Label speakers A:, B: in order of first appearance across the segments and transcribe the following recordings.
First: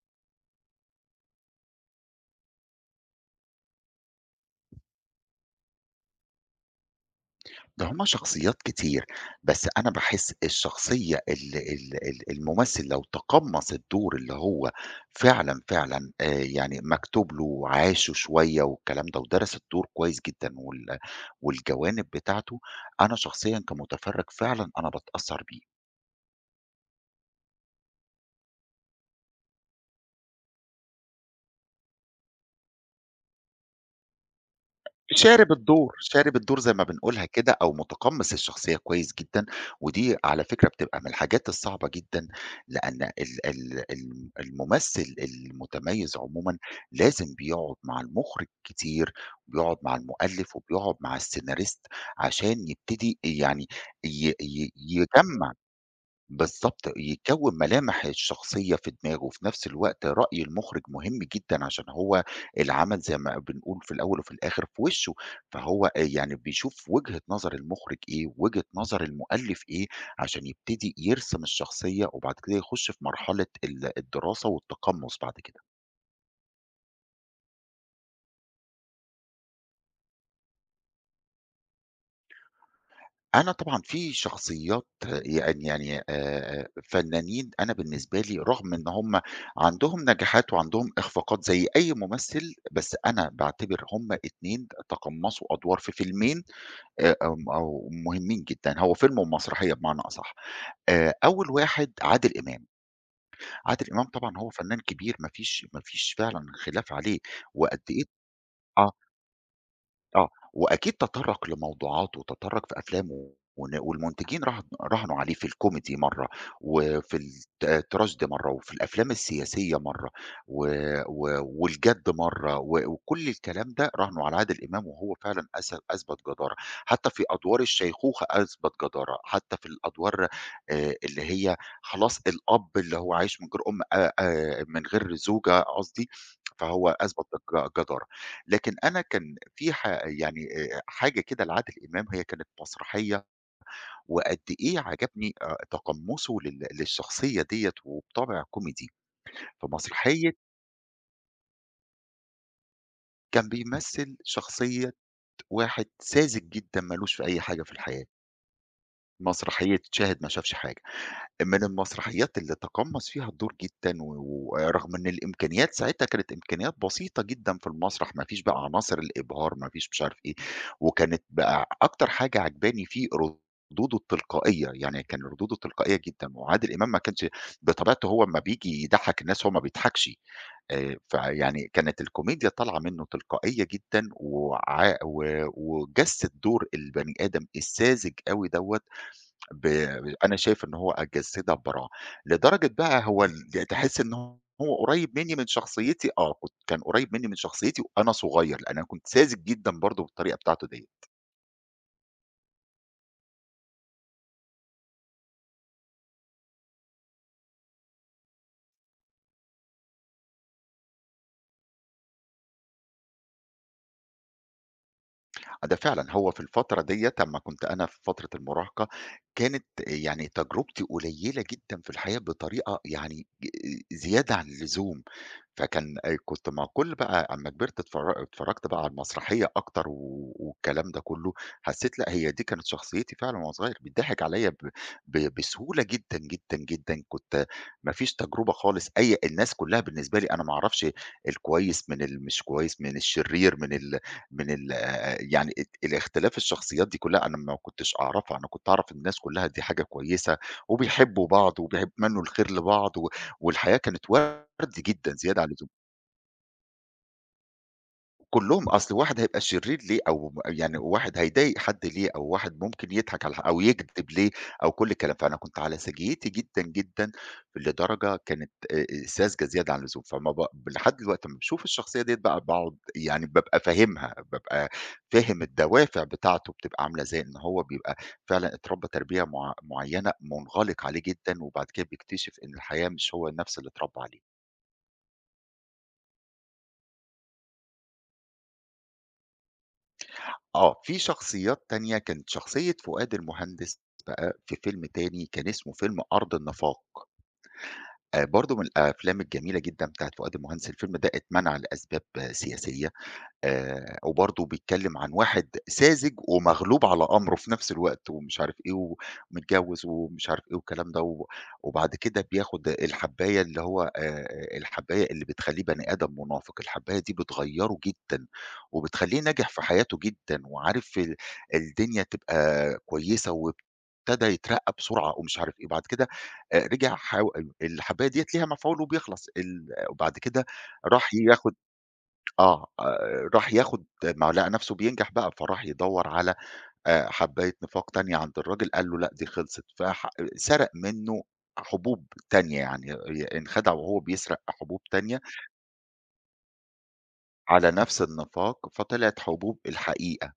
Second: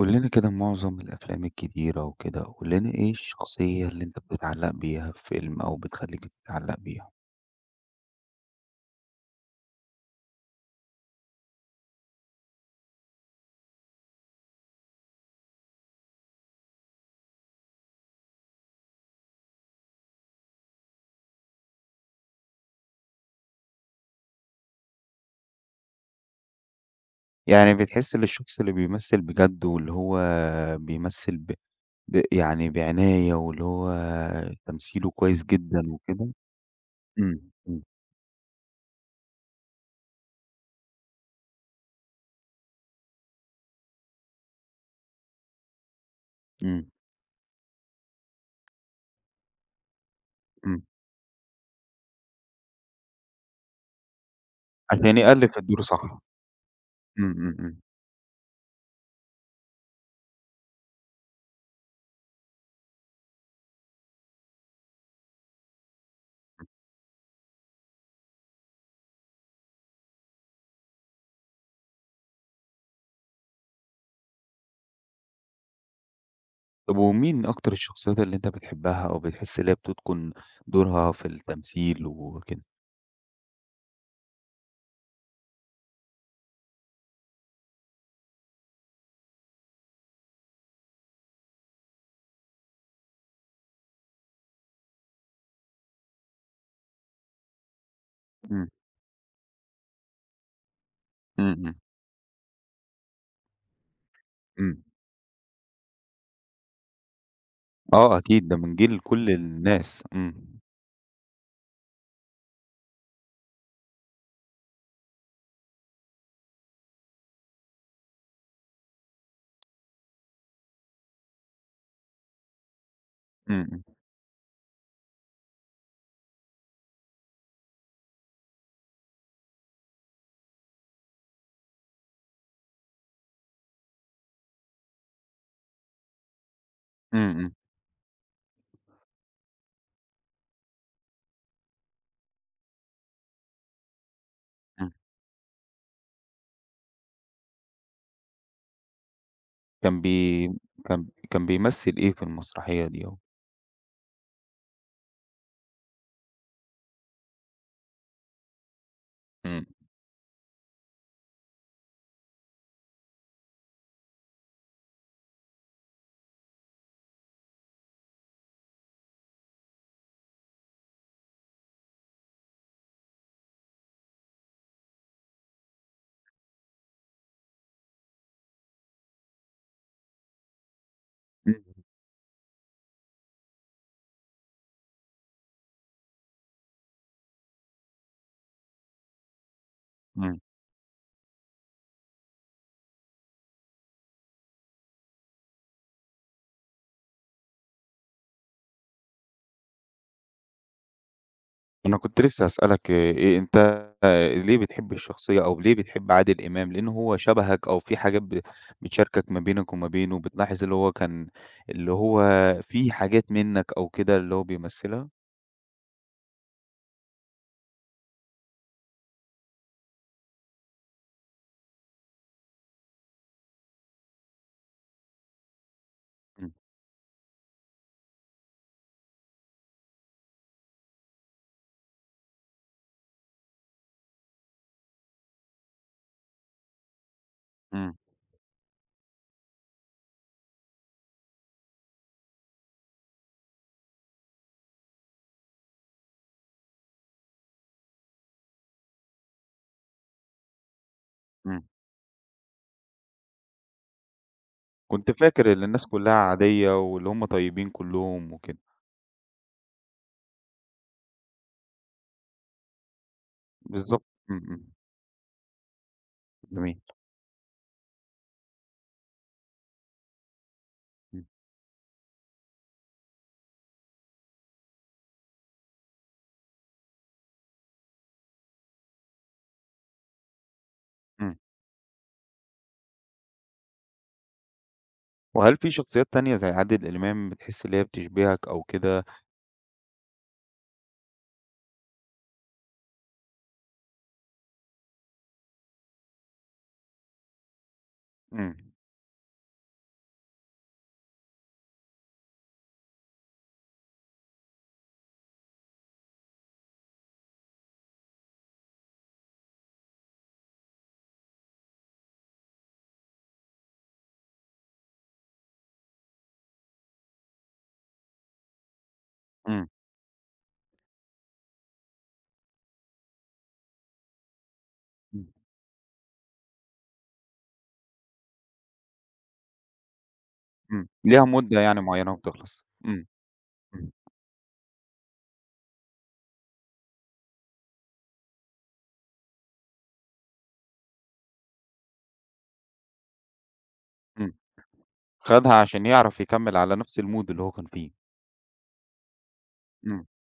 A: قُل لنا كده معظم الأفلام الكتيرة وكده، قُل لنا إيه الشخصية اللي أنت بتتعلّق بيها في فيلم أو بتخلّيك تتعلّق بيها؟
B: ده هُم شخصيات كتير، بس أنا باحس الشخصية ال ال ال الممثل لو تقمّص الدور اللي هو فعلًا، فعلًا يعني مكتوب له وعاشه شوية والكلام ده ودَرَس الدور كويس جدًا والجوانب بتاعته، أنا شخصيًا كمُتفرّج فعلًا أنا باتأثّر بيه.
A: يعني بتحس إن الشخص اللي بيمثّل بجد واللي هو بيمثّل ب يعني بعناية واللي هو تمثيله كويس
B: شارب
A: جدًا
B: الدور،
A: وكده.
B: شارب الدور زي ما بنقولها
A: إمم،
B: كده أو
A: إمم،
B: متقمّص الشخصية كويس جدًا، ودي على فكرة بتبقى من الحاجات الصعبة جدًا، لأن ال ال الم الممثل المتميز عمومًا
A: إمم،
B: لازم بيقعد مع المُخرج كتير، وبيقعد مع المؤلف،
A: إمم.
B: وبيقعد مع السيناريست عشان يبتدي يعني ي ي
A: عشان
B: يجمّع
A: يألِّف الدور صح.
B: بالضبط،
A: إمم، إمم،
B: يكوّن
A: إمم.
B: ملامح الشخصية في دماغه، وفي نفس الوقت رأي المُخرج مهم جدًا عشان هو العمل زي ما بنقول في الأول وفي الآخر في وشه، فهو يعني بيشوف وجهة نظر المُخرج إيه، وجهة نظر المؤلف إيه، عشان يبتدي يرسم الشخصية، وبعد كده يخش في مرحلة الدراسة والتقمُّص بعد كده.
A: طب ومين أكتر الشخصيات اللي أنت بتحبّها أو بتحس اللي هي بتتقُن دورها في التمثيل وكده؟
B: أنا طبعًا في شخصيات يعني فنانين أنا بالنسبة لي رغم إن هم عندهم نجاحات وعندهم إخفاقات زي أي ممثل، بس أنا باعتبر هم اتنين تقمّصوا أدوار في فيلمين آمم أو مهمين
A: إمم،
B: جدًا، هو فيلم ومسرحية بمعنى أصح.
A: إمم،
B: أول
A: إمم،
B: واحد عادل إمام، عادل إمام طبعًا هو فنان
A: إمم.
B: كبير ما فيش فعلًا خلاف عليه وقد إيه
A: آه أكيد، ده من
B: آه.
A: جيل كل الناس،
B: آه،
A: إمم،
B: وأكيد تطرّق لموضوعات وتطرّق في أفلامه والمنتجين راهنوا عليه في الكوميدي مرّة، وفي التراجيدي مرّة، وفي الأفلام السياسية مرّة، و و والجَد مرّة، و وكل
A: إمم،
B: الكلام
A: إمم،
B: ده راهنوا على عادل إمام وهو فعلًا أثبت جدارة، حتى في أدوار الشيخوخة أثبت جدارة، حتى في الأدوار اللي هي خلاص الأب اللي هو عايش من غير أم من غير زوجة قصدي، فهو
A: إمم،
B: أثبت
A: إمم،
B: جدارة. لكن أنا كان في يعني حاجة كده لعادل إمام هي كانت مسرحية، وقد إيه
A: إمم.
B: عجبني تقمُّصه للشخصية ديّة وبطابع كوميدي،
A: كان
B: فمسرحية
A: بي كان كان بيمثّل إيه في المسرحية دي أهو؟
B: كان بيمثّل شخصية واحد ساذج جدًا ما لوش في أي حاجة في الحياة،
A: إمم،
B: مسرحية شاهد ما شافش حاجة. من المسرحيات اللي تقمّص فيها الدور جدًا ورغم إن الإمكانيات ساعتها كانت إمكانيات بسيطة جدًا في المسرح، ما فيش بقى عناصر الإبهار، ما فيش مش عارف إيه، وكانت بقى أكتر حاجة عاجباني فيه ردوده التلقائية، يعني كان ردوده تلقائية جدًا وعادل إمام ما كانش بطبيعته هو أمّا بييجي يضحّك الناس هو ما بيضحكش،
A: إمم،
B: فيعني كانت الكوميديا طالعة منه تلقائية جدًا وع و وجَسّد دور البني آدم الساذج أوي دوّة ب أنا
A: إمم.
B: شايف إن هو أجسّدها ببراعة، لدرجة بقى هو تحس إن هو قريّب منّي من شخصيتي آه، كان قريّب منّي من شخصيتي وأنا صغير، لإن أنا كنت ساذج جدًا برضه بالطريقة بتاعته ديّة.
A: أنا كنت لسه هاسألك إيه أنت. آه، ليه بتحب الشخصية أو ليه بتحب عادل إمام؟ لإنه هو شبهك أو في حاجات بتشاركك ما بينك وما بينه، بتلاحظ اللي هو في حاجات منّك أو كده اللي هو بيمثّلها؟
B: آه، ده فعلًا، هو في الفترة ديّة أمّا كنت أنا في فترة المراهقة، كانت يعني تجربتي قليّلة جدًا في الحياة بطريقة يعني زيادة عن اللزوم، فكان كنت
A: إمم،
B: مع كل بقى أمّا كبرت اتفرّجت بقى على المسرحية أكتر والكلام ده كلّه، حسّيت لأ، هي دي كانت شخصيتي فعلًا وأنا صغير، بيتضحك عليّا ب ب بسهولة جدًا، جدًا، جدًا، كنت ما
A: إمم،
B: فيش تجربة خالص أي الناس كلّها بالنسبة لي أنا ما أعرفش الكويس من المش كويس، من الشرير، من ال من ال يعني الاختلاف الشخصيات دي كلّها أنا ما كنتش أعرفها، أنا كنت أعرف إن الناس كلّها دي حاجة كويسة وبيحبّوا بعض
A: إمم.
B: وبيتمنّوا الخير لبعض والحياة كانت وَرْد
A: كنت
B: جدًا زيادة عن
A: فاكر اللي
B: اللزوم.
A: الناس كلّها عادية واللي هُم طيبين كلّهم وكده.
B: كلّهم، أصل واحد هيبقى شرير ليه أو يعني واحد هيضايق حد ليه أو واحد ممكن يضحك على أو
A: بالضبط،
B: يكدب ليه
A: إمم، إمم.
B: أو كل الكلام، فأنا كنت على سجيتي جدًا،
A: جميل،
B: جدًا لدرجة كانت ساذجة زيادة عن اللزوم، فما ب لحد
A: إمم،
B: دلوقتي أمّا باشوف الشخصية ديّة بقى باقعد يعني بابقى فاهمها، بابقى فاهم الدوافع بتاعته بتبقى عاملة إزاي، إن هو بيبقى فعلًا اتربى تربية معيّنة منغلق عليه
A: إمم.
B: جدًا وبعد كده بيكتشف إن الحياة مش هو نفس اللي اتربى عليها.
A: وهل في شخصيات تانية زي عادل إمام بتحس اللي هي بتشبهك أو كده؟
B: آه، في شخصيات تانية كانت شخصية فؤاد المهندس بقى في فيلم تاني كان اسمه فيلم أرض النفاق، برضه
A: إمم،
B: من الأفلام الجميلة جدًا بتاعة فؤاد المهندس، الفيلم ده اتمنع لأسباب آه، سياسية. وبرضه بيتكلم عن واحد ساذج ومغلوب على أمره في نفس الوقت ومش عارف إيه، ومتجوز ومش عارف إيه والكلام ده، وبعد كده بياخد الحبّاية اللي هو الحبّاية اللي بتخلّيه بني آدم منافق، الحبّاية دي بتغيّره جدًا، وبتخلّيه ناجح في
A: إمم،
B: حياته جدًا، وعارف الدنيا تبقى كويسة، وابتدى يترقّى بسرعة
A: إمم،
B: ومش عارف إيه، بعد كده رجع حاو الحبّاية ديّة ليها مفعول وبيخلص، وبعد كده
A: إمم،
B: راح
A: ليها
B: ياخد
A: مدة يعني معيّنة وبتخلص.
B: آه،
A: إمم،
B: راح ياخد
A: إمم،
B: ما هو لقى نَفْسه بينجح بقى، فراح يدوّر على حبّاية نفاق تانية عند الراجل، قال له: "لأ دي خلصت." سرق منّه حبوب تانية، يعني انخدع وهو
A: إمم.
B: بيسرق حبوب تانية
A: خدها عشان يعرف يكمّل على نفس الmood اللي هو كان
B: على
A: فيه.
B: نَفْس النفاق، فطلعت حبوب
A: إمم،
B: الحقيقة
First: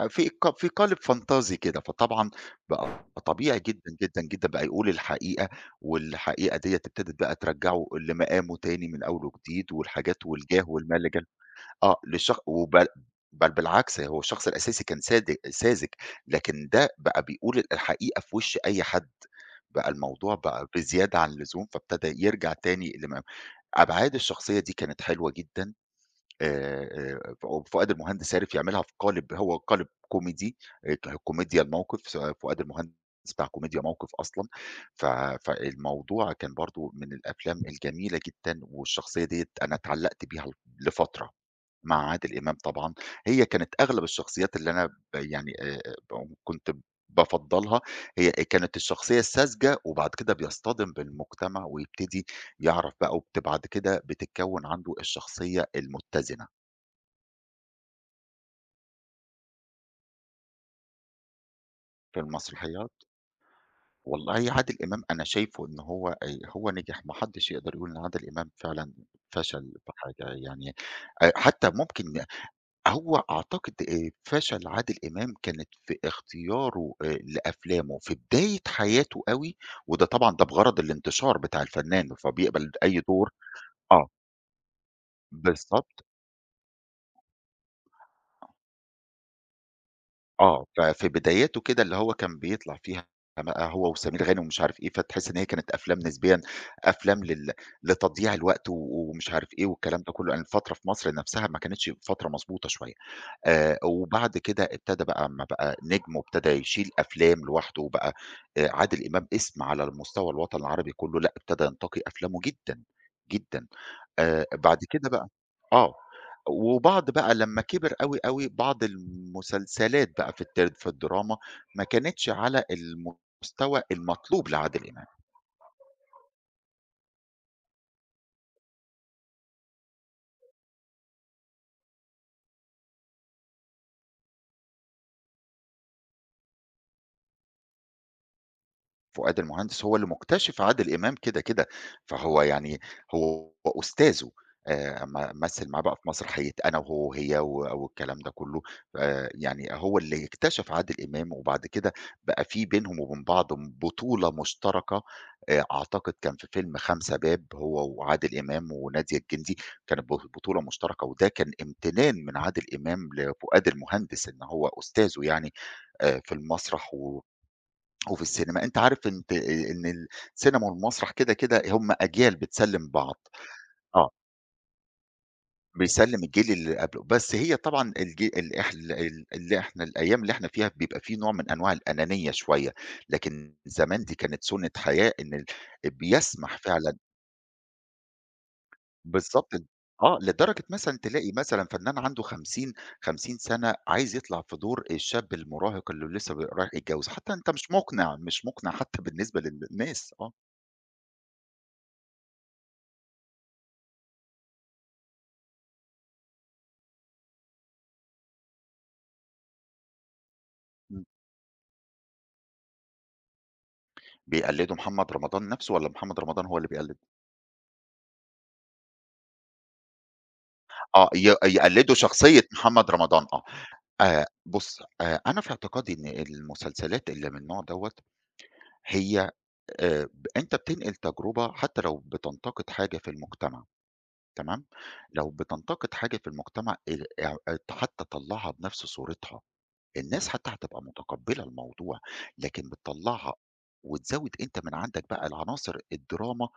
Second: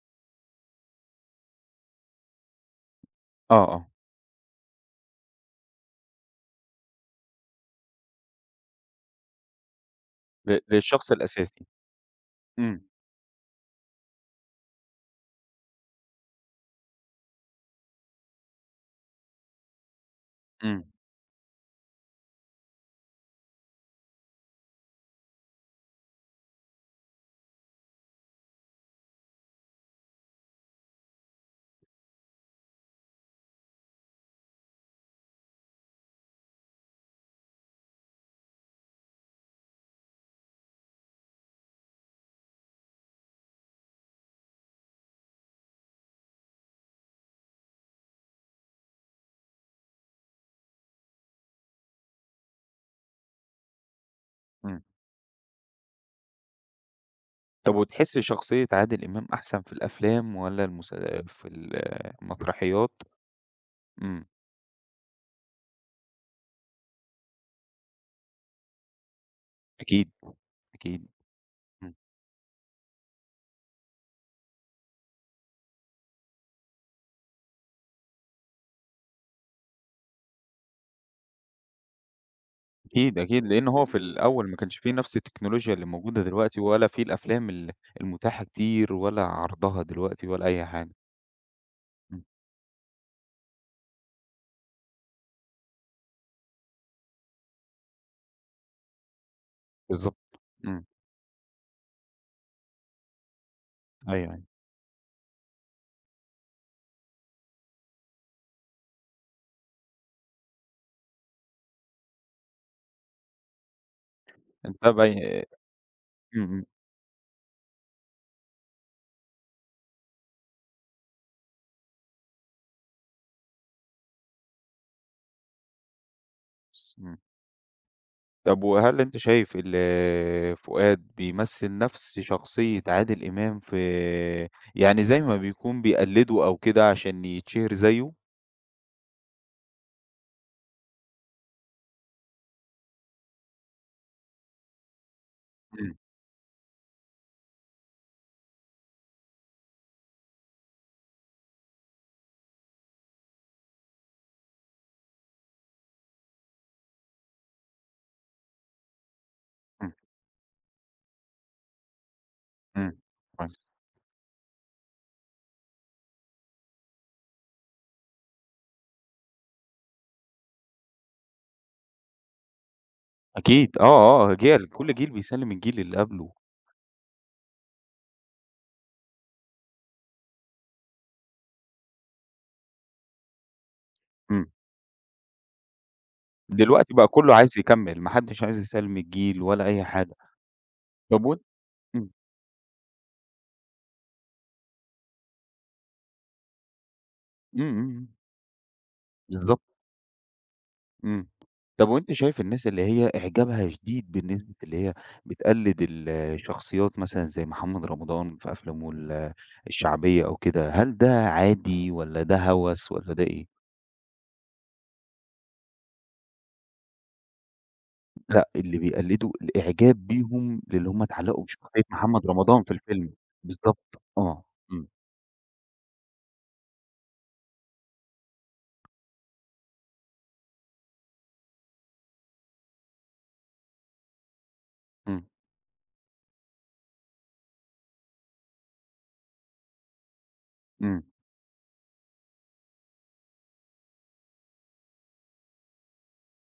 B: في ق في قالب فانتازي كده، فطبعًا بقى طبيعي
A: آه، آه،
B: جدًا، جدًا، جدًا بقى يقول الحقيقة، والحقيقة ديّة ابتدت بقى ترجّعه لمقامه تاني من أول وجديد، والحاجات والجاه والمال اللي
A: للشخص
B: جه
A: الأساسي.
B: آه، للشخ
A: إمم،
B: وبل بل بالعكس هو الشخص الأساسي كان ساذج، لكن ده بقى بيقول الحقيقة في وش أي حد، بقى الموضوع بقى
A: إمم،
B: بزيادة عن اللزوم، فابتدى يرجع تاني لم أبعاد الشخصية دي كانت حلوة جدًا، آآ، ف فؤاد المهندس عرف يعملها في قالب هو قالب كوميدي، ك كوميديا الموقف فؤاد المهندس بتاع كوميديا موقف أصلًا، ف فالموضوع كان برضه من الأفلام الجميلة جدًا، والشخصية ديّة أنا اتعلقت بيها لفترة. مع عادل إمام طبعًا، هي كانت أغلب الشخصيات اللي أنا يعني ب كنت بافضّلها، هي كانت الشخصية الساذجة وبعد كده بيصطدم بالمجتمع ويبتدي يعرف بقى بعد كده بتتكوّن
A: إمم.
B: عنده الشخصية المتزنة.
A: طب وتحس شخصية عادل إمام أحسن في الأفلام والّا في
B: في المسرحيات
A: المسرحيات؟ إمم،
B: والله عادل إمام أنا شايفه إن هو نجح، ما حدّش يقدر يقول إن عادل إمام فعلًا فشل في
A: أكيد،
B: حاجة يعني،
A: أكيد،
B: حتى
A: إمم.
B: ممكن هو أعتقد فشل عادل إمام كانت في اختياره لأفلامه في بداية حياته أوي، وده طبعًا ده بغرض الانتشار بتاع الفنان، فبيقبل أي
A: أكيد،
B: دور
A: أكيد، لإن هو في
B: آه،
A: الأول ما كانش في نفس التكنولوجيا اللي
B: بالضبط
A: موجودة دلوقتي، ولا في الأفلام المتاحة كتير، ولا عرضها دلوقتي ولا
B: آه،
A: أي حاجة.
B: ففي بداياته كده اللي هو
A: إمم،
B: كان بيطلع فيها بقى هو وسمير غانم ومش عارف إيه، فتحس إن هي كانت أفلام نسبيًا أفلام لتضييع الوقت ومش عارف إيه والكلام ده
A: بالضبط،
B: كله، لأن الفترة
A: إمم،
B: في مصر نفسها ما كانتش فترة مضبوطة شوية.
A: أيوه،
B: وبعد
A: أيوه.
B: كده ابتدى بقى أمّا بقى نجم وابتدى يشيل أفلام لوحده وبقى عادل إمام اسم على مستوى الوطن العربي كُلّه، لأ ابتدى ينتقي أفلامه جدًا، جدًا. بعد
A: أنت
B: كده بقى
A: باي
B: آه.
A: إمم، إمم،
B: وبعض بقى لمّا كِبِر أوي، أوي، بعض المسلسلات بقى في التر في الدراما ما كانتش على المستوى المطلوب لعادل إمام.
A: إمم. طب وهل أنت شايف فؤاد بيمثّل نفس شخصية عادل إمام في يعني زي ما بيكون بيقلده أو كده عشان يتشهر زيه؟
B: فؤاد المهندس هو اللي مكتشف عادل إمام كده، كده، فهو يعني هو أستاذه م مثل معاه بقى
A: إمم،
B: في مسرحية أنا وهو وهي والكلام ده كله، يعني هو اللي اكتشف عادل إمام، وبعد كده بقى في بينهم وبين بعض بطولة مشتركة أعتقد كان في فيلم 5 باب هو وعادل إمام ونادية الجندي،
A: إمم،
B: كانت بطولة مشتركة، وده كان امتنان من عادل
A: إمم،
B: إمام
A: كويس،
B: لفؤاد المهندس إن هو أستاذه يعني في المسرح وفي السينما، أنت عارف أنت إن السينما والمسرح كده، كده هم أجيال بتسلِّم بعض،
A: أكيد،
B: آه،
A: آه، آه، أجيال كل جيل بيسلّم الجيل اللي
B: بيسلِّم
A: قبله.
B: الجيل اللي قبله، بس هي طبعًا الج ال إح ال ال اللي إحنا الأيام اللي إحنا فيها بيبقى في نوع من أنواع الأنانية شوية، لكن زمان دي كانت
A: إمم.
B: سُنّة حياة إن بيسمح
A: دلوقتي
B: فعلًا
A: بقى كله عايز يكمّل، ما حدش عايز يسلّم الجيل
B: بالضبط
A: ولا أي حاجة.
B: آه، لدرجة مثلًا
A: طب
B: تلاقي
A: وأن
B: مثلًا فنان
A: إمم،
B: عنده 50 سَنة عايز يطلع في دور الشاب المراهق اللي لسه رايح يتجوّز، حتى أنت
A: إمم،
B: مش
A: إمم، إمم،
B: مُقنع، مش مُقنع حتى بالنسبة
A: بالضبط،
B: للناس، آه.
A: إمم. طب وأنت شايف الناس اللي هي إعجابها شديد بالنسبة اللي هي بتقلد الشخصيات مثلًا زي محمد رمضان في أفلامه الشعبية أو كده، هل ده عادي والّا ده هوس والّا ده إيه؟
B: بيقلّدوا محمد رمضان نَفْسه والّا محمد رمضان هو اللي بيقلّده؟
A: لأ، اللي بيقلدوا الإعجاب بيهم للي هم
B: آه،
A: اتعلقوا بشخصية
B: يقلّدوا
A: محمد
B: شخصية
A: رمضان في
B: محمد
A: الفيلم.
B: رمضان آه.
A: بالضبط، آه،
B: بُص،
A: إمم،
B: أنا في اعتقادي إن المسلسلات اللي من النوع دوّة هي ب أنت بتنقل تجربة حتّى لو بتنتقد حاجة في المجتمع تمام،
A: إمم،
B: لو بتنتقد حاجة في المجتمع ال اع ت حتّى طلّعها بنَفْس صورتها، الناس حتّى هتبقى
A: إمم،
B: متقبّلة الموضوع، لكن بتطلّعها وتزوّد أنت من عندك بقى العناصر الدراما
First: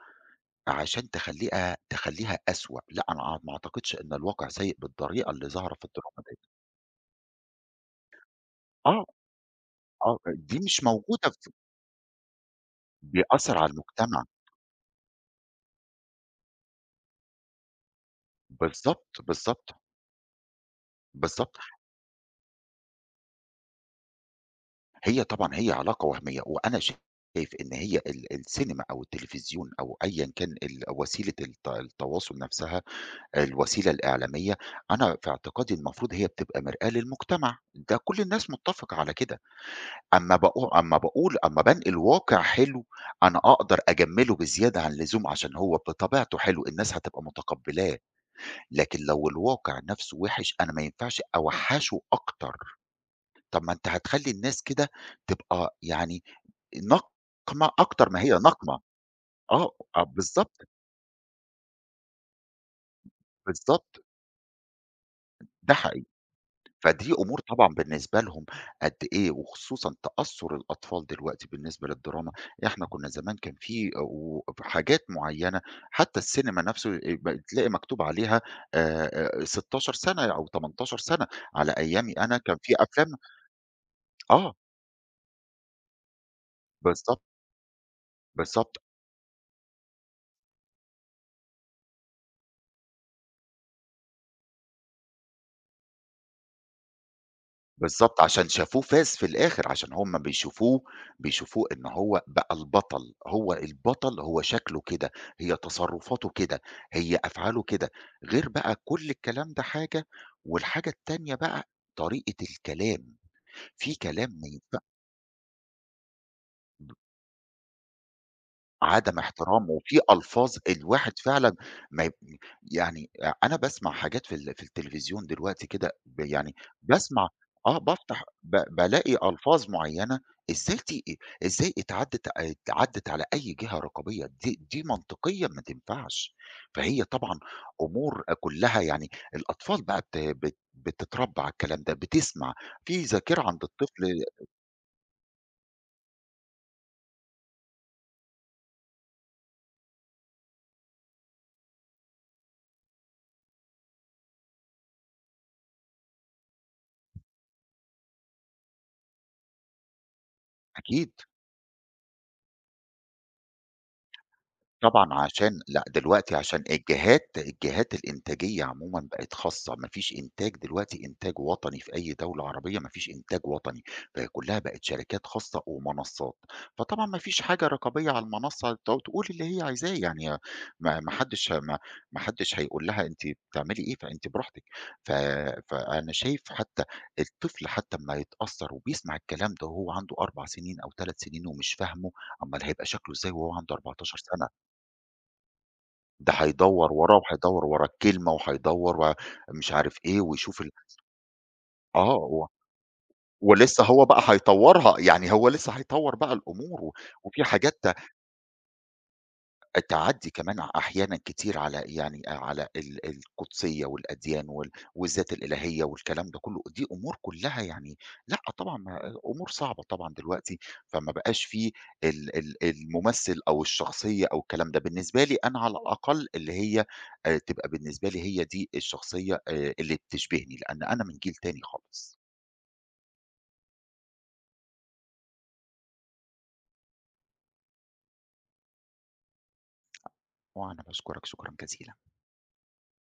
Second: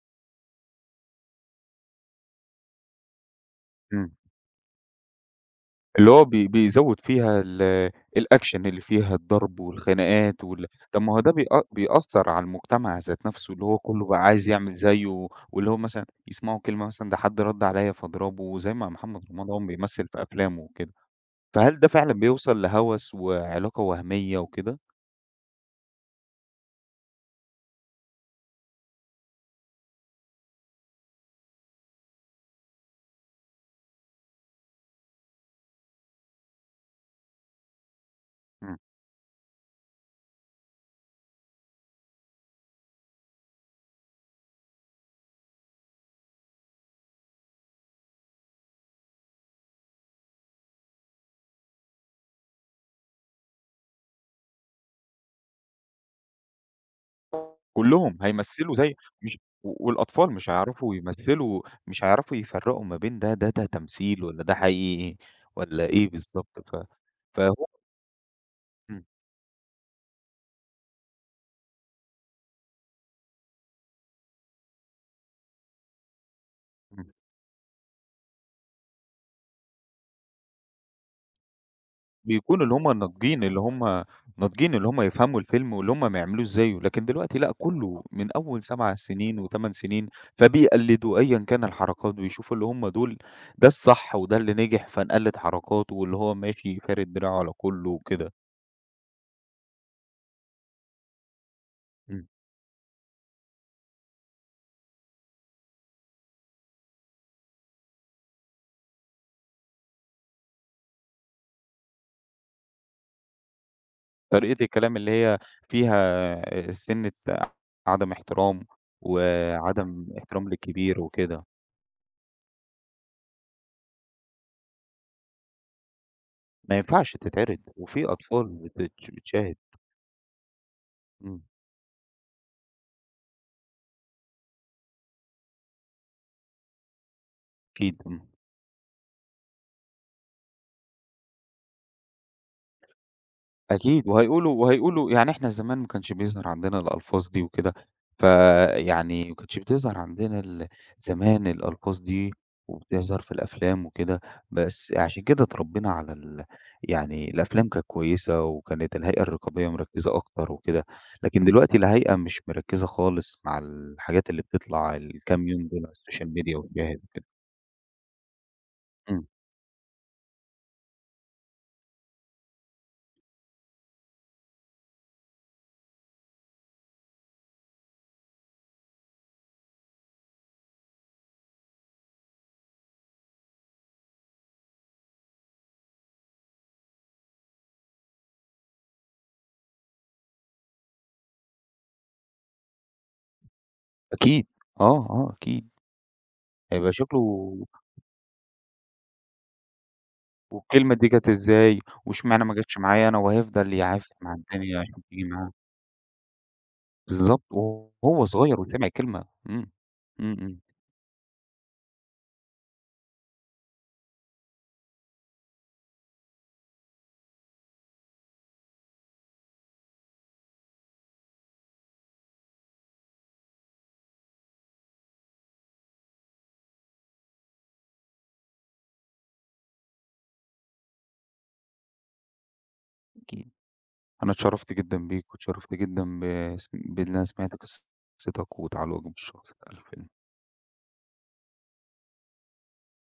B: عشان تخلّيها أسوأ، لأ أنا ما أعتقدش
A: إمم.
B: إن الواقع سيء بالطريقة اللي ظاهرة في
A: اللي
B: الدراما
A: هو
B: ديّة.
A: بيزوّد فيها الأكشن اللي
B: آه،
A: فيها الضرب
B: آه،
A: والخناقات
B: دي
A: وال.
B: مش
A: طب ما هو
B: موجودة
A: ده بيأثّر على المجتمع ذات نَفْسه،
B: بيأثّر
A: اللي
B: على
A: هو كُلّه بقى
B: المجتمع،
A: عايز يعمل زيّه، واللي هو مثلًا يسمعوا كلمة مثلًا ده حد رَد عليّا فاضربه، زي ما
B: بالضبط،
A: محمد رمضان
B: بالضبط،
A: بيمثّل في أفلامه وكده.
B: بالضبط.
A: فهل ده فعلًا بيوصل لهَوَس وعلاقة وهمية وكده؟
B: هي طبعًا هي علاقة وهمية، وأنا شايف إن هي السينما أو التلفزيون أو أيًا كان وسيلة التواصل نَفْسها، الوسيلة الإعلامية، أنا في اعتقادي المفروض هي بتبقى مرآة للمجتمع، ده كل الناس
A: إمم،
B: متّفقة على كده. أمّا باقو أمّا باقول أمّا بانقل واقع حلو، أنا أقدر أجمّله بزيادة عن اللزوم عشان هو بطبيعته حلو، الناس هتبقى متقبّلاه، لكن لو الواقع نَفْسه وِحِش أنا ما ينفعش أوحّشه أكتر، طَب ما أنت هتخلّي الناس كده تبقى يعني نقمة أكتر
A: كُلّهم
B: ما هي
A: هيمثّلوا
B: نقمة،
A: زي. مش
B: آه،
A: و
B: آه
A: والأطفال مش
B: بالضبط،
A: هيعرفوا يمثّلوا، مش هيعرفوا يفرّقوا ما بين ده
B: بالضبط،
A: تمثيل والّا ده حقيقي
B: ده
A: والّا
B: حقيقي.
A: إيه بالضبط. ف
B: فدي أمور
A: فهو
B: طبعًا بالنسبة لهم قد
A: إمم،
B: إيه، وخصوصًا تأثُّر الأطفال دلوقتي بالنسبة للدراما، إحنا كُنّا زمان كان في حاجات معيّنة حتى السينما نَفْسه
A: إمم.
B: ب تلاقي مكتوب عليها 16 سَنة أو 18 سَنة، على أيامي أنا كان
A: بيكونوا
B: في
A: اللي هُم
B: أفلام
A: الناضجين، اللي هُم
B: آه،
A: ناضجين، اللي هُم يفهموا الفيلم واللي هُم ما يعملوش زيه، لكن
B: بالضبط،
A: دلوقتي لأ، كُلّه من أول
B: بالضبط.
A: 7 سنين و8 سنين، فبيقلدوا أيًا كان الحركات ويشوفوا اللي هُم دول ده الصح وده اللي نجح فنقلد حركاته واللي هو ماشي فارد دراعه على كُلّه
B: بالضبط،
A: وكده.
B: عشان شافوه فاز في الآخر، عشان هُم بيشوفوه إن هو
A: إمم.
B: بقى البطل، هو البطل هو شكله كده، هي تصرفاته كده، هي أفعاله كده، غير بقى كل الكلام ده حاجة، والحاجة التانية بقى طريقة الكلام، في كلام
A: طريقة الكلام اللي هي فيها سِنّة عدم احترام،
B: عدم احترام، وفي
A: وعدم احترام
B: ألفاظ
A: للكبير
B: الواحد
A: وكده،
B: فعلًا ما ي يعني أنا باسمع حاجات في التلفزيون دلوقتي كده يعني
A: ما ينفعش
B: باسمع
A: تتعرض
B: آه،
A: وفي
B: بافتح
A: أطفال
B: ب بالاقي
A: بتشاهد.
B: ألفاظ معيّنة إزاي ت
A: إمم،
B: إزاي اتعدِّت على أي جهة رقابية، دي منطقيًا ما تنفعش، فهي طبعًا
A: أكيد، إمم.
B: أمور كلّها يعني الأطفال بقى بت بت بتتربى على الكلام ده، بتسمع، في ذاكرة عند
A: أكيد،
B: الطفل
A: وهيقولوا يعني إحنا زمان ما كانش بيظهر عندنا الألفاظ دي وكده، فيعني ما كانتش بتظهر عندنا زمان الألفاظ دي، وبتظهر في الأفلام وكده، بس عشان كده اتربينا على يعني الأفلام كانت كويسة، وكانت الهيئة الرقابية مركزة أكتر وكده،
B: أكيد.
A: لكن دلوقتي الهيئة مش مركزة خالص مع الحاجات اللي بتطلع
B: طبعًا
A: الكام
B: عشان
A: يوم دول
B: لأ،
A: على السوشيال
B: دلوقتي
A: ميديا
B: عشان
A: والجهاز.
B: الجهات الإنتاجية عمومًا
A: إمم،
B: بقت خاصة، ما فيش إنتاج دلوقتي إنتاج وطني في أي دولة عربية ما فيش إنتاج وطني، فهي كلّها بقت شركات خاصة ومنصات، فطبعًا ما فيش حاجة رقابية على المنصة تقول اللي هي عايزاه، يعني ما ما حدش ما ما حدش هيقول لها أنتِ بتعملي إيه، فأنتِ براحتك. ف فأنا شايف حتى الطفل حتى أمّا يتأثّر وبيسمع الكلام ده وهو عنده 4 سنين أو 3 سنين ومش فاهمه، أمّال هيبقى شكله إزاي وهو عنده 14
A: أكيد،
B: سنة؟
A: آه، آه، أكيد.
B: ده هيدوّر
A: هيبقى شكله
B: وراه، وهيدوّر ورا الكلمة، وهيدوّر ورا مش عارف إيه، ويشوف
A: والكلمة دي جات إزاي،
B: آه،
A: واشمعنى ما جاتش معايا أنا وهيفضل
B: ولسه هو
A: يعافر
B: بقى
A: مع الدنيا
B: هيطوّرها،
A: عشان تيجي
B: يعني هو
A: معاه.
B: لسه هيطوّر بقى الأمور،
A: بالضبط،
B: وفي حاجات
A: وهو صغير وسمع كلمة، إمم،
B: التعدّي
A: إمم،
B: كمان
A: إمم،
B: أحيانًا كتير على يعني على القُدسيّة والأديان والذات الإلهية والكلام ده كُلّه، دي أمور كُلّها يعني لأ طبعًا ما أمور صعبة طبعًا دلوقتي، فما بقاش في ال ال الممثّل أو الشخصية أو الكلام ده، بالنسبة لي أنا على الأقل اللي هي تبقى بالنسبة لي هي دي الشخصية اللي بتشبهني، لإن أنا من جيل تاني خالص.
A: أكيد. أنا اتشرفت جدًا بيك واتشرفت جدًا بس بإن أنا سمعت قصتك وتعلقك بالشخص ده، ألف
B: وأنا باشكرك شكرًا جزيلًا.